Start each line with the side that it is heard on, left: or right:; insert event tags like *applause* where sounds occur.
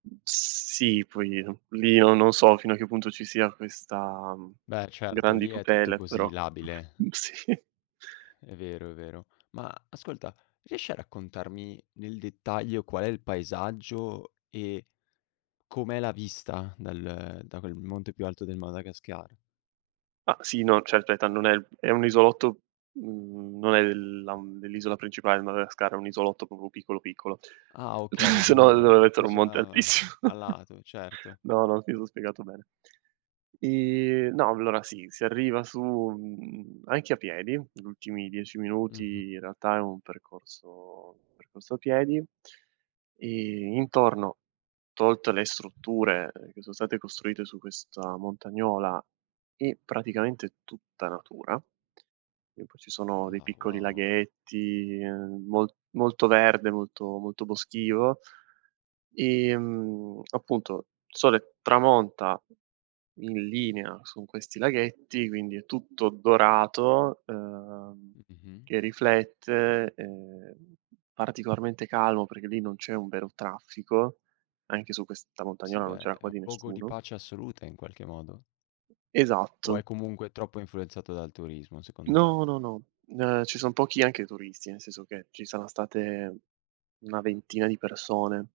right: Sì, poi, uhm, lì no non so fino a che punto ci sia questa, mhmm,
left: Beh, r certo
right: grandi
left: lì è tutto
right: tutele,
left: così
right: però
left: labile.
right: mhmm, sì.
left: È vero, è vero. Ma ascolta riesci a raccontarmi, nel dettaglio, qual è il paesaggio e com'è la vista dal da quel monte più alto del Madagascar?
right: Ma sì, no, certo, è tan non è è un isolotto, mhmm, non è l la dell'isola principale del Madagascar, è un isolotto proprio piccolo, piccolo.
left: Ah okay, di
right: *chuckles* Se no il
left: un
right: *unintelligible*
left: di
right: mettere un monte
left: un'isola
right: altissimo.
left: a
right: *chuckles*
left: lato, certo.
right: No, no, mi son spiegato bene. Ehm, no, allora sì, si arriva su, mhmm, anche a piedi. L ultimi 10
left: Mh-mh.
right: minuti in realtà è un percorso percorso a piedi e intorno, tolte le strutture, ehm, che son state costruite su questa montagnola, e, praticamente, tutta natura, e poi ci sono dei
left: Ah
right: piccoli
left: wow.
right: laghetti, ehm, mol molto verde, molto molto boschivo. Ehm, appunto, sole tramonta in linea su questi laghetti, quindi è tutto dorato, ehm,
left: Mh-mh.
right: che riflette, ehm, particolarmente calmo perché lì non c'è un vero traffico, anche su questa
left: Sì,
right: montagnola non
left: beh,
right: c'era
left: è un
right: quasi
left: luogo di
right: nessuno.
left: pace assoluta in qualche modo. O
right: Esatto.
left: è comunque troppo influenzato dal turismo secondo te?
right: No, no, no, n ehm, ci son pochi, anche, turisti, nel senso che ci saran state una ventina di persone